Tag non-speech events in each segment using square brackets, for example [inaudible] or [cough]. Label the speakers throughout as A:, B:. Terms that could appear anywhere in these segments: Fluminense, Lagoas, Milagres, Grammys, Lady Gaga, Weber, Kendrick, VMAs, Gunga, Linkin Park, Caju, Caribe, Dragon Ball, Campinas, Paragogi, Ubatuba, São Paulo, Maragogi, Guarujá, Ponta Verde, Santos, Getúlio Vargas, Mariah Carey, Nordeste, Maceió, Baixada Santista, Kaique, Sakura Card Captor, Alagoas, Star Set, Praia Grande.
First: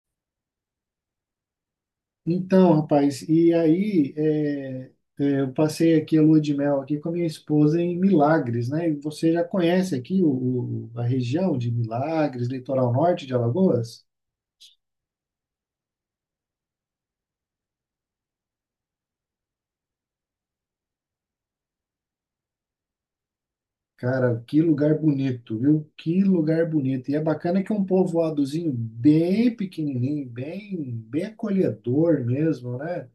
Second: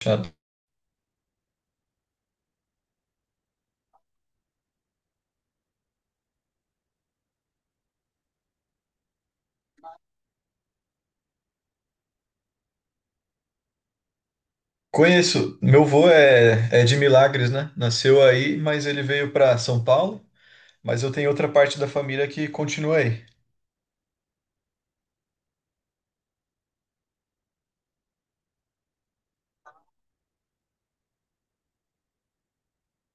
A: Chato.
B: Então, rapaz, eu passei aqui a lua de mel aqui com a minha esposa em Milagres, né? E você já conhece aqui a região de Milagres, litoral norte de Alagoas?
A: Conheço. Meu avô é de Milagres, né? Nasceu aí, mas ele veio para São Paulo. Mas eu tenho outra parte da família que continua aí.
B: Cara, que lugar bonito, viu? Que lugar bonito. E é bacana que é um povoadozinho bem pequenininho, bem acolhedor mesmo, né?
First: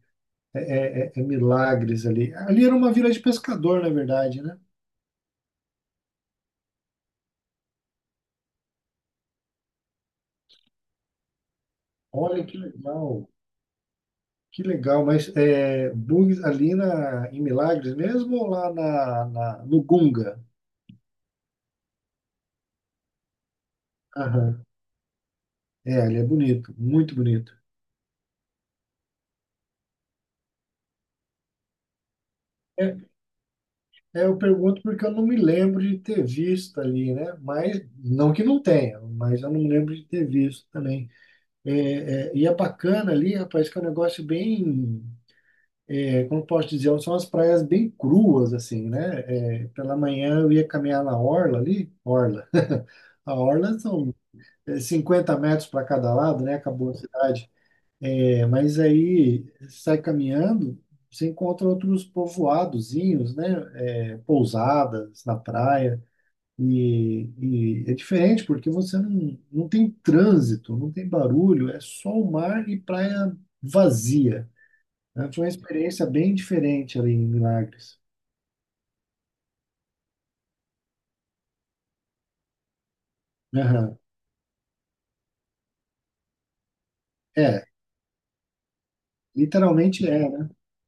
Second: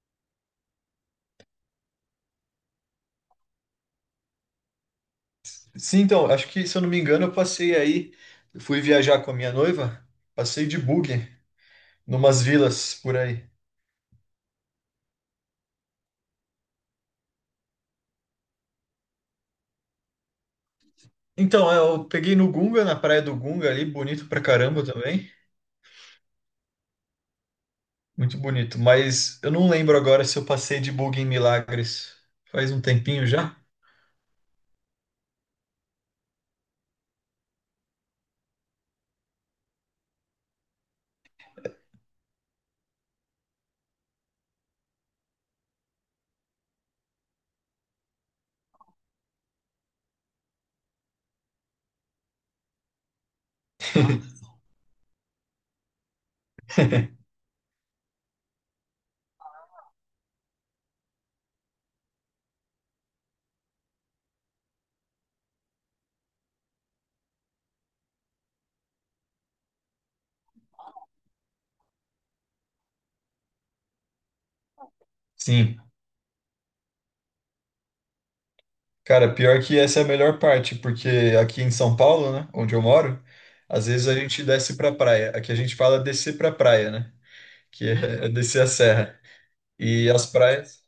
B: É Milagres ali. Ali era uma vila de pescador, na verdade, né?
A: Sim, então, acho que, se eu não me engano, eu passei aí. Eu fui viajar com a minha noiva, passei de buggy, numas
B: Olha que
A: vilas por
B: legal.
A: aí.
B: Que legal, mas é, bugs ali em Milagres mesmo ou lá no Gunga?
A: Então, é, eu peguei no Gunga, na praia do Gunga ali, bonito pra
B: Aham.
A: caramba também.
B: É, ali é bonito, muito bonito.
A: Muito bonito. Mas eu não lembro agora se eu passei de buggy em Milagres. Faz um
B: É,
A: tempinho já?
B: eu pergunto porque eu não me lembro de ter visto ali, né? Mas, não que não tenha, mas eu não me lembro de ter visto também. É, e é bacana ali, rapaz, que é um negócio bem, é, como eu posso dizer, são as praias bem cruas, assim, né? É, pela manhã eu ia caminhar na orla ali, orla. [laughs] A orla são 50 metros para cada lado, né? Acabou a
A: [laughs]
B: cidade. É, mas aí sai caminhando, você encontra outros povoadozinhos, né? É, pousadas na praia. E, e é diferente porque você não tem trânsito, não tem barulho, é só o mar e praia vazia, né? Foi uma
A: Sim.
B: experiência bem diferente ali em Milagres.
A: Cara, pior que essa é a melhor parte, porque aqui em São Paulo, né, onde eu moro, às
B: Aham.
A: vezes a gente desce pra praia. Aqui a gente fala descer pra praia, né?
B: É,
A: Que é uhum, descer a serra.
B: literalmente
A: E as
B: é, né?
A: praias,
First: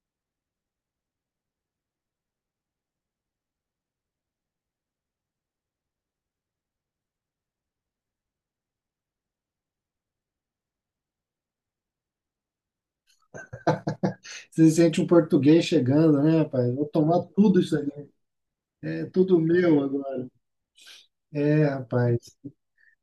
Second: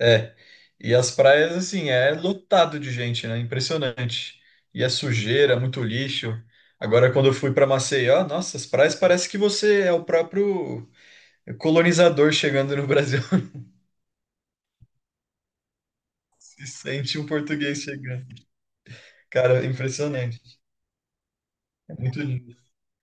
A: é. E as praias, assim, é lotado de gente, né? Impressionante. E é sujeira, é muito lixo. Agora, quando eu fui pra Maceió, nossa, as praias parece que você é o próprio colonizador chegando no Brasil. [laughs]
B: Você sente um português chegando, né,
A: Se
B: rapaz? Vou
A: sente
B: tomar
A: um
B: tudo isso
A: português
B: aqui,
A: chegando.
B: é tudo
A: Cara,
B: meu agora.
A: impressionante.
B: É,
A: É muito
B: rapaz.
A: lindo.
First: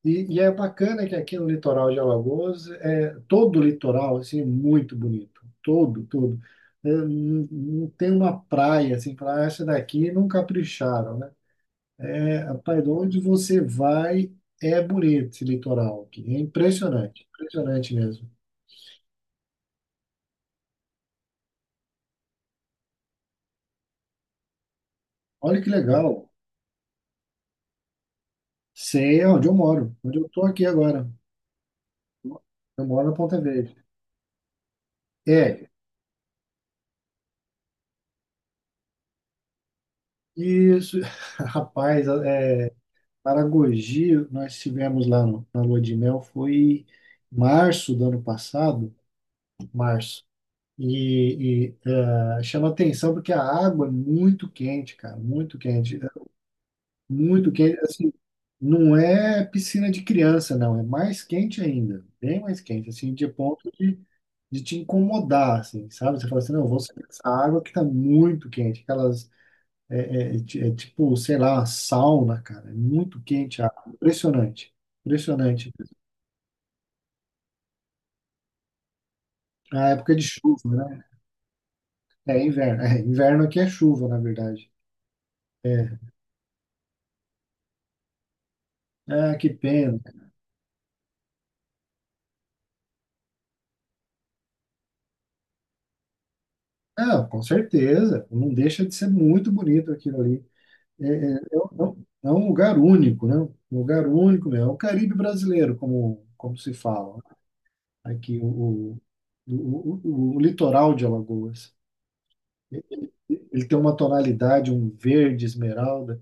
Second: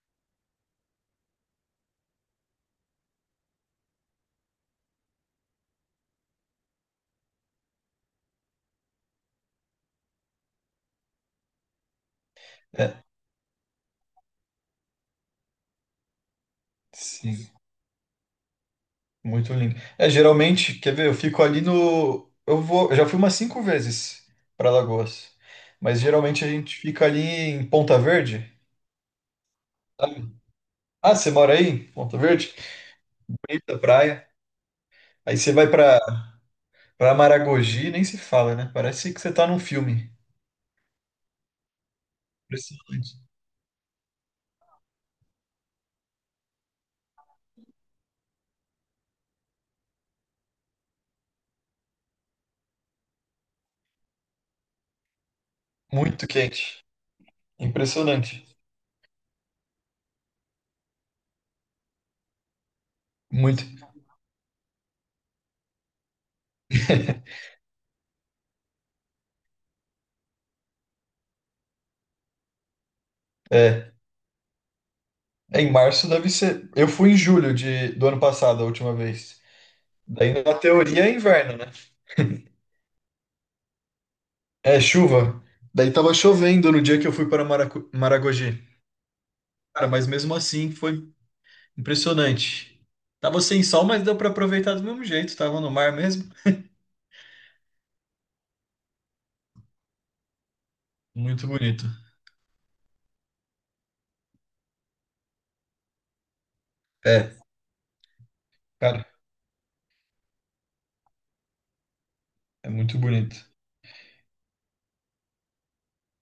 B: E é bacana que aqui no litoral de Alagoas, é, todo o litoral, assim, é muito bonito. Todo, todo. É, não tem uma praia, assim, falar, "Ah, essa daqui não capricharam, né? É, rapaz, de
A: É,
B: onde você vai, é bonito esse litoral aqui. É impressionante,
A: sim.
B: impressionante mesmo.
A: Muito lindo. É, geralmente, quer ver, eu fico ali no. Eu vou, eu já fui umas cinco vezes para Lagoas.
B: Olha que
A: Mas
B: legal.
A: geralmente a gente fica ali em Ponta Verde.
B: Sei onde eu moro, onde eu
A: Sabe?
B: tô aqui agora.
A: Ah, você mora aí? Em Ponta Verde?
B: Eu moro na Ponta Verde.
A: Bonita praia. Aí você vai
B: É,
A: para para Maragogi, nem se fala, né? Parece que você tá num filme.
B: isso, [laughs] rapaz, é,
A: Impressionante.
B: Paragogi, nós tivemos lá na lua de mel, foi em março do ano passado, março. E chama atenção porque a água é muito quente, cara, muito quente. É
A: Muito quente.
B: muito quente. Assim,
A: Impressionante.
B: não é piscina de criança, não, é mais quente ainda, bem mais quente, assim, de
A: Muito.
B: ponto de te incomodar, assim, sabe? Você fala assim, não, eu vou sair dessa
A: [laughs]
B: água que tá muito quente, aquelas é tipo, sei lá, sauna, cara. É muito quente a água.
A: É,
B: Impressionante.
A: em
B: Impressionante.
A: março deve ser. Eu fui em julho de, do ano passado, a última vez.
B: A época de
A: Daí, na
B: chuva, né?
A: teoria, é inverno, né?
B: É inverno. É, inverno aqui é chuva, na verdade.
A: É chuva.
B: É.
A: Daí tava chovendo no dia que eu fui para Maracu- Maragogi.
B: Ah, que
A: Cara,
B: pena.
A: mas mesmo assim foi impressionante. Tava sem sol, mas deu para aproveitar do mesmo jeito. Tava no mar mesmo.
B: Ah, com certeza. Não deixa de ser muito bonito aquilo ali. É, é,
A: Muito
B: é um é
A: bonito.
B: um é um lugar único, né? Um lugar único mesmo. É o Caribe brasileiro, como, como se fala, né?
A: É,
B: Aqui, o,
A: cara,
B: o litoral de Alagoas.
A: é muito bonito.
B: Ele tem uma tonalidade, um verde esmeralda.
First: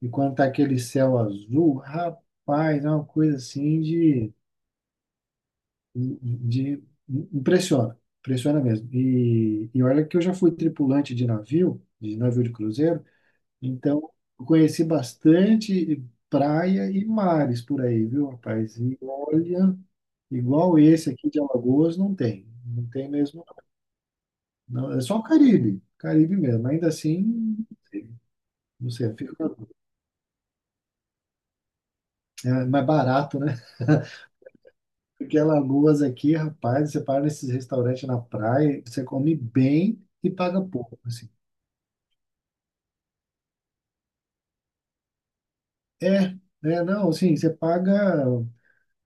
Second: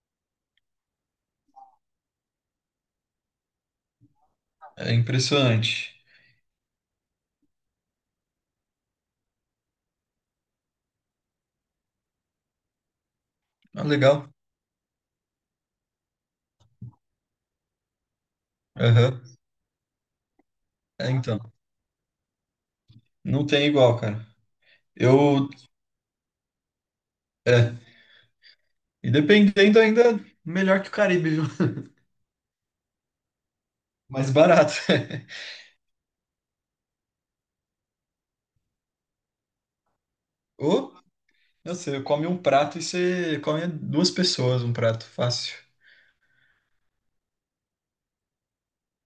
B: E quando tá aquele céu azul, rapaz, é uma coisa assim
A: É impressionante.
B: de impressiona mesmo. E olha que eu já fui tripulante de navio, de navio de cruzeiro,
A: Ah,
B: então
A: legal.
B: eu conheci bastante praia e mares por aí, viu, rapaz? E
A: Aham.
B: olha, igual esse
A: É,
B: aqui de
A: então.
B: Alagoas não tem, não tem mesmo,
A: Não tem igual, cara.
B: não. É só o
A: Eu.
B: Caribe, Caribe mesmo. Ainda assim,
A: É.
B: não
A: E
B: sei, fica
A: dependendo ainda, melhor que o Caribe, viu?
B: é mais barato, né?
A: Mais barato. [laughs]
B: Porque Alagoas aqui, rapaz, você para nesses restaurantes na praia, você come bem e paga
A: Ou,
B: pouco, assim.
A: não sei, come um prato e você come duas pessoas um prato. Fácil.
B: É, não, assim, você paga,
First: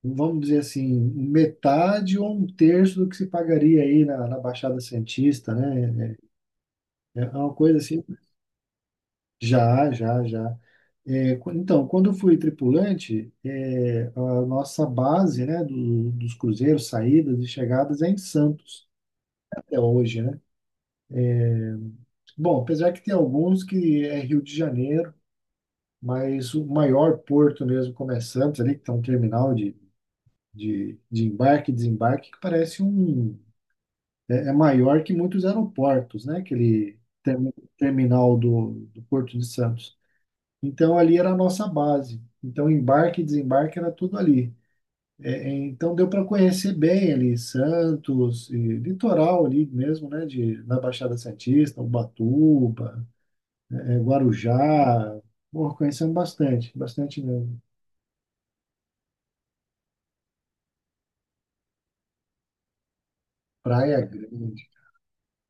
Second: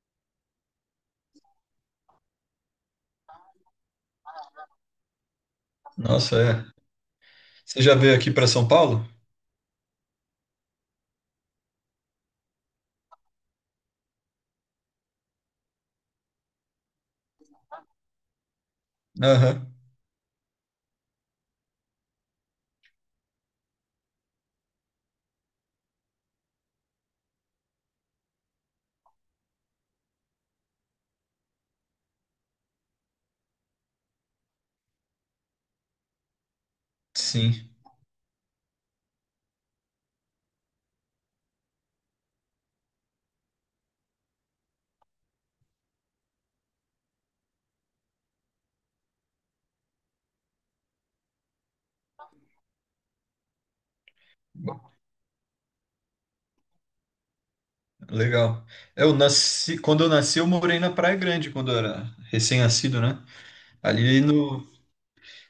B: vamos dizer assim, metade ou um terço do que se pagaria aí na Baixada Santista, né? É
A: Nossa, é.
B: é uma coisa
A: Você já
B: assim,
A: veio aqui para São Paulo?
B: já, já, já. Então, quando eu fui tripulante, é, a nossa base, né, dos cruzeiros, saídas e chegadas é em Santos,
A: Aham,
B: até hoje, né? Bom, apesar que tem alguns que é Rio de Janeiro, mas o maior porto mesmo começando ali, que tem um terminal de embarque e desembarque, que parece um. É, é maior que muitos aeroportos, né? Aquele
A: sim.
B: terminal do Porto de Santos. Então ali era a nossa base. Então embarque e desembarque era tudo ali. Então deu para conhecer bem ali Santos, e litoral ali mesmo, né? De, na Baixada Santista, Ubatuba, é, Guarujá. Bom, conhecemos bastante, bastante mesmo.
A: Legal. Eu nasci, quando eu nasci, eu morei na Praia Grande, quando eu era recém-nascido, né?
B: Praia
A: Ali
B: Grande.
A: no,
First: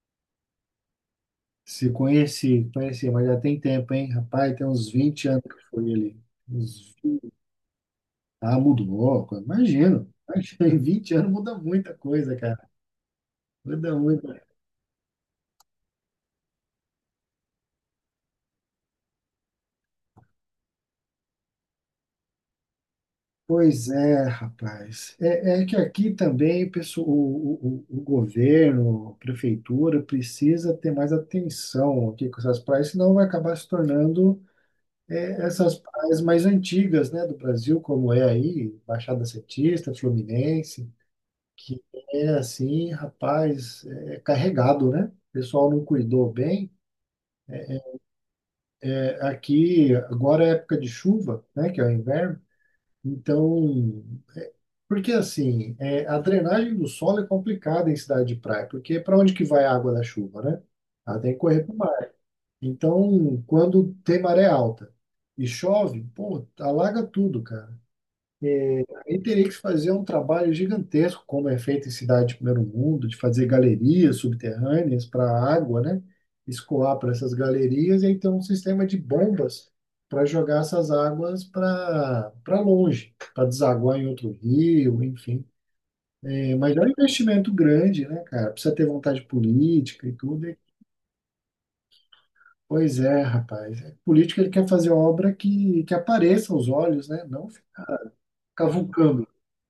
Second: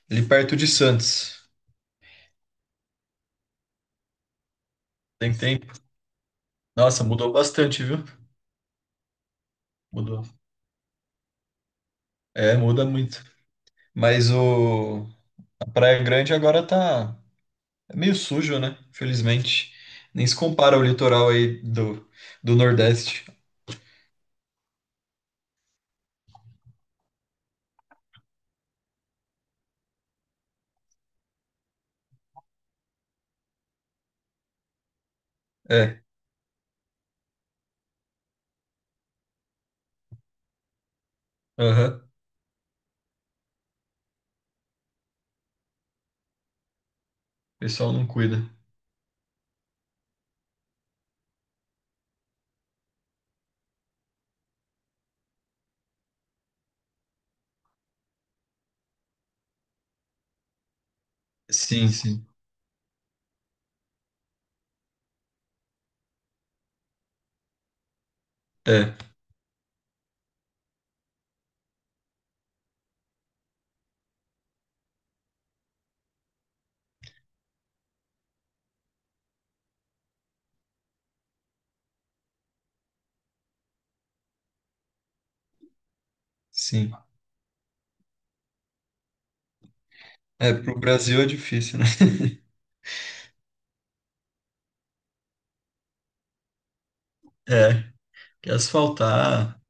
A: ali perto de Santos.
B: Se conheci, conheci, mas já tem tempo, hein? Rapaz, tem uns vinte
A: Tem
B: anos que
A: tempo.
B: foi ali. Uns
A: Nossa,
B: 20.
A: mudou bastante, viu?
B: Ah, mudou. Imagino.
A: Mudou.
B: Imagino. [laughs] Em 20 anos muda muita coisa,
A: É,
B: cara.
A: muda muito.
B: Muda
A: Mas
B: muita.
A: o a Praia Grande agora tá é meio sujo, né? Infelizmente. Nem se compara ao litoral aí do, do Nordeste.
B: Pois é, rapaz. É, é que aqui também pessoal, o governo, a prefeitura, precisa ter mais atenção aqui com essas praias, senão vai acabar se tornando é, essas
A: É.
B: praias mais antigas, né, do Brasil, como é aí, Baixada Santista, Fluminense. Que
A: Aham.
B: é assim, rapaz, é carregado, né? O pessoal não cuidou bem.
A: O pessoal não cuida.
B: É, aqui, agora é época de chuva, né, que é o inverno. Então, porque assim, é, a drenagem do solo é complicada em cidade de praia, porque para onde que vai a água da chuva, né? Ela tem que correr para o
A: Sim,
B: mar.
A: sim.
B: Então, quando tem maré alta e chove, pô, alaga tudo, cara.
A: É,
B: Aí teria que se fazer um trabalho gigantesco, como é feito em cidades de primeiro mundo, de fazer galerias subterrâneas para a água, né? Escoar para essas galerias e aí ter um sistema de bombas para jogar essas águas para longe, para desaguar em outro rio, enfim. É, mas é um
A: sim.
B: investimento grande, né, cara? Precisa ter vontade política e tudo.
A: É,
B: E
A: pro Brasil é difícil, né?
B: pois é, rapaz. É, político ele quer fazer obra que apareça aos olhos, né? Não ficar
A: É, que
B: cavucando.
A: asfaltar,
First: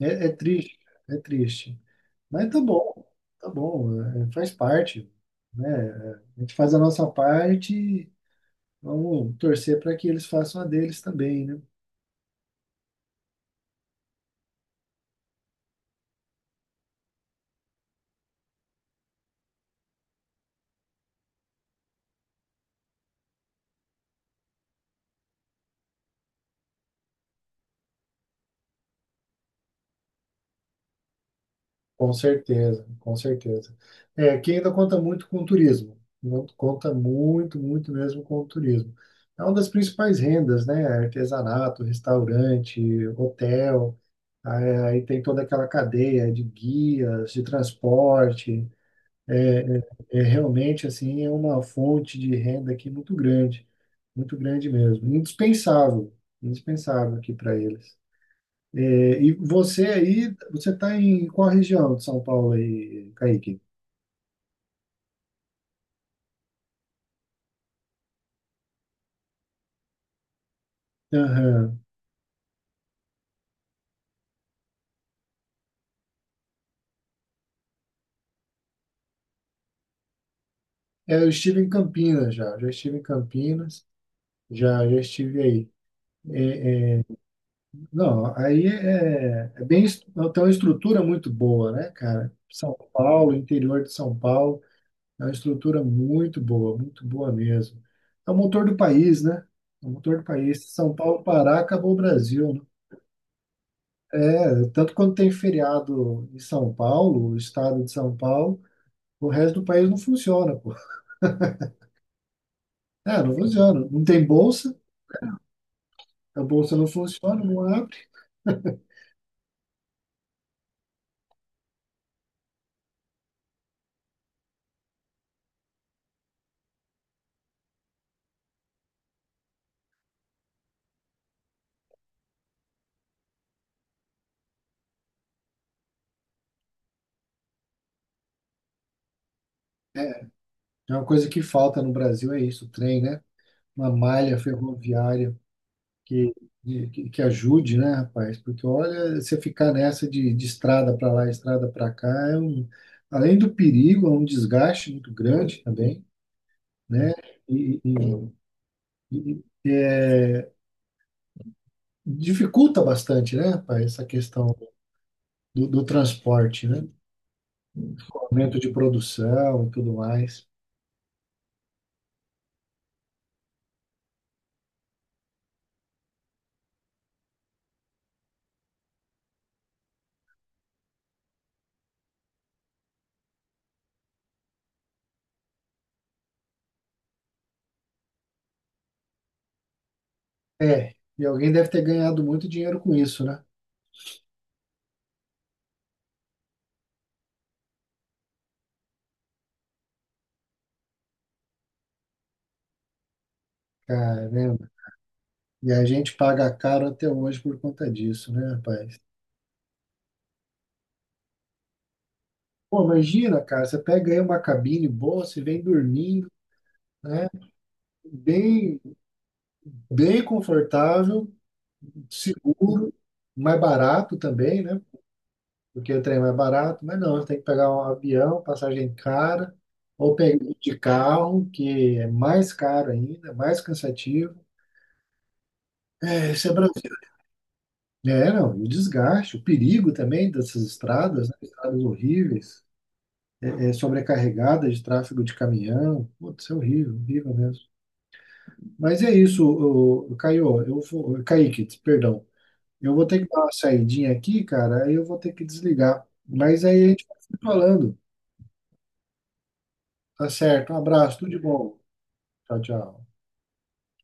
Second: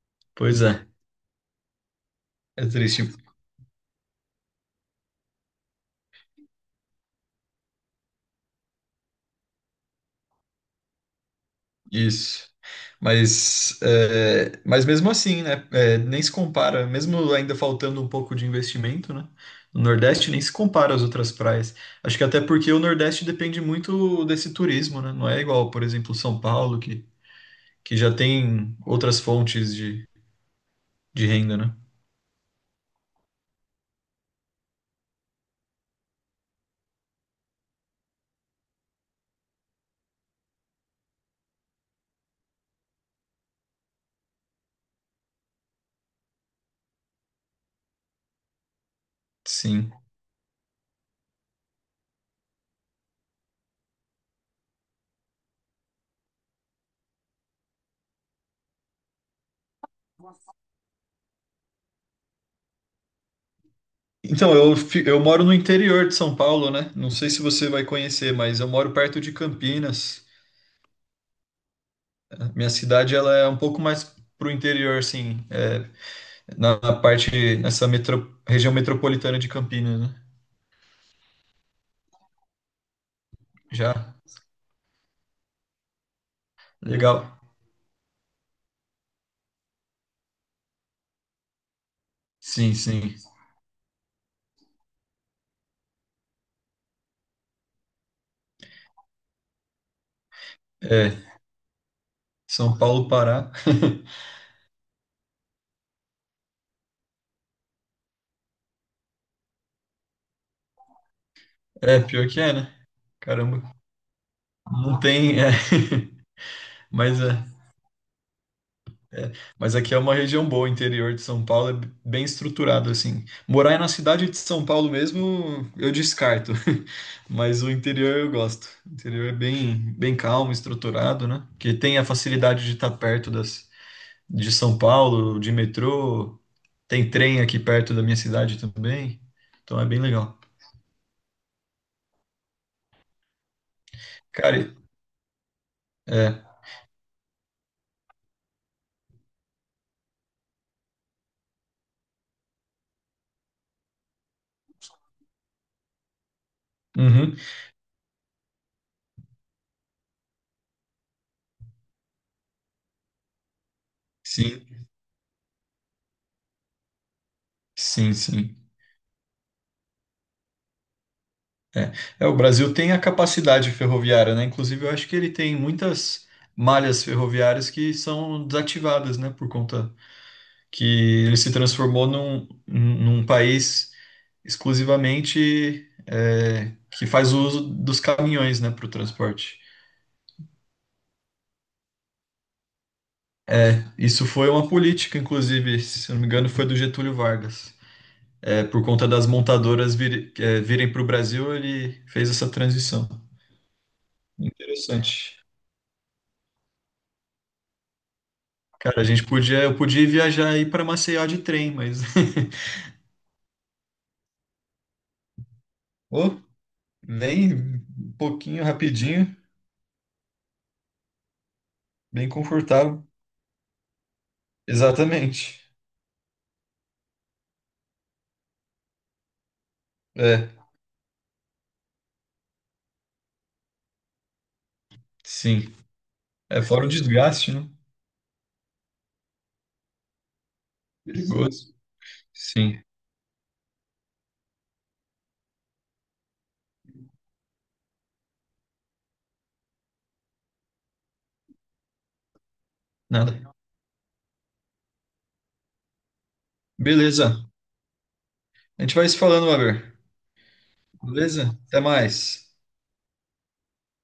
B: É, é
A: pois
B: triste,
A: é.
B: é triste. Mas
A: É triste
B: tá bom, é, faz parte, né? A gente faz a nossa parte, e vamos torcer para que eles façam a deles também, né?
A: isso. Mas, é, mas mesmo assim, né? É, nem se compara, mesmo ainda faltando um pouco de investimento, né? O Nordeste nem se compara às outras praias. Acho que até porque o Nordeste depende muito desse turismo, né? Não é igual, por exemplo, São Paulo, que já tem outras fontes de renda, né?
B: Com certeza, com certeza. É, aqui ainda conta muito com o turismo, não- conta muito, muito mesmo com o turismo. É uma das principais rendas, né? Artesanato, restaurante, hotel, aí tem toda aquela cadeia de guias, de transporte.
A: Sim.
B: É, realmente, assim, é uma fonte de renda aqui muito grande. Muito grande mesmo. Indispensável. Indispensável aqui para eles. É, e você aí, você está em qual região de São Paulo aí, Kaique?
A: Então, eu, fi- eu moro no interior de São Paulo, né? Não sei se você vai conhecer, mas eu moro perto de Campinas.
B: Aham.
A: Minha cidade, ela é um pouco mais pro interior, assim, é, na na parte, nessa metro- região metropolitana de Campinas, né?
B: É, eu estive em Campinas já. Já estive em Campinas.
A: Já?
B: Já, já estive aí. É, é,
A: Legal.
B: Não, aí é, é bem, tem uma estrutura muito boa, né, cara? São
A: Sim, sim.
B: Paulo, interior de São Paulo, é uma estrutura muito boa mesmo. É o motor do país, né? É o motor do país. Se São
A: É,
B: Paulo parar, acabou o Brasil, né?
A: São Paulo, Pará. [laughs]
B: É, tanto quando tem feriado em São Paulo, o estado de São Paulo, o resto do país não funciona, pô.
A: É, pior que é, né?
B: É, não
A: Caramba,
B: funciona. Não tem bolsa,
A: não tem, é. [laughs]
B: a bolsa não
A: Mas
B: funciona,
A: é.
B: não abre.
A: Mas aqui é uma região boa, o interior de São Paulo é b- bem estruturado, assim. Morar aí na cidade de São Paulo mesmo, eu descarto. [laughs] Mas o interior eu gosto. O interior é bem, bem calmo, estruturado, né? Que tem a facilidade de estar perto das, de São Paulo, de metrô. Tem trem aqui perto da minha cidade também. Então é bem legal.
B: É uma coisa que falta no Brasil, é isso, o trem, né? Uma malha
A: Cara,
B: ferroviária que,
A: é.
B: que ajude, né, rapaz? Porque olha, você ficar nessa de estrada para lá, estrada para cá, é um, além do perigo, é um desgaste muito grande também, né?
A: Uhum.
B: E, e- e dificulta bastante, né, rapaz, essa questão
A: Sim,
B: do transporte, né?
A: sim, sim.
B: Aumento de produção e tudo mais.
A: É, o Brasil tem a capacidade ferroviária, né? Inclusive, eu acho que ele tem muitas malhas ferroviárias que são desativadas, né? Por conta que ele se transformou num, num país exclusivamente é, que faz uso dos caminhões, né, para o transporte.
B: É, e alguém deve ter ganhado muito dinheiro com isso, né?
A: Isso foi uma política, inclusive, se eu não me engano, foi do Getúlio Vargas. É, por conta das montadoras vir- é, virem para o Brasil, ele fez essa transição.
B: Caramba.
A: Interessante.
B: E a gente paga caro até hoje por conta disso, né, rapaz?
A: Cara, a gente podia, eu podia viajar aí para Maceió de trem, mas [laughs]
B: Pô, imagina, cara, você pega aí uma cabine boa, você vem dormindo,
A: Ô,
B: né?
A: nem um pouquinho,
B: Bem,
A: rapidinho,
B: bem confortável,
A: bem
B: seguro,
A: confortável.
B: mais barato também, né?
A: Exatamente.
B: Porque o trem é barato, mas não, você tem que pegar um avião, passagem cara, ou pegar
A: É,
B: um de carro, que é mais caro ainda, é mais cansativo.
A: sim.
B: É, isso é
A: É fora o
B: Brasil.
A: desgaste, né?
B: É, não, e o desgaste, o perigo também dessas estradas, né?
A: Perigoso.
B: Estradas horríveis,
A: Sim.
B: é, sobrecarregadas de tráfego de caminhão. Putz, isso é horrível, horrível mesmo. Mas é isso, o, Caio, eu vou, Kaique, perdão. Eu vou ter que dar uma
A: Nada.
B: saidinha aqui, cara, aí eu vou ter que desligar. Mas aí a gente vai se
A: Beleza.
B: falando.
A: A gente vai se falando, Weber.
B: Tá certo, um abraço, tudo de
A: Beleza?
B: bom.
A: Até mais.
B: Tchau, tchau.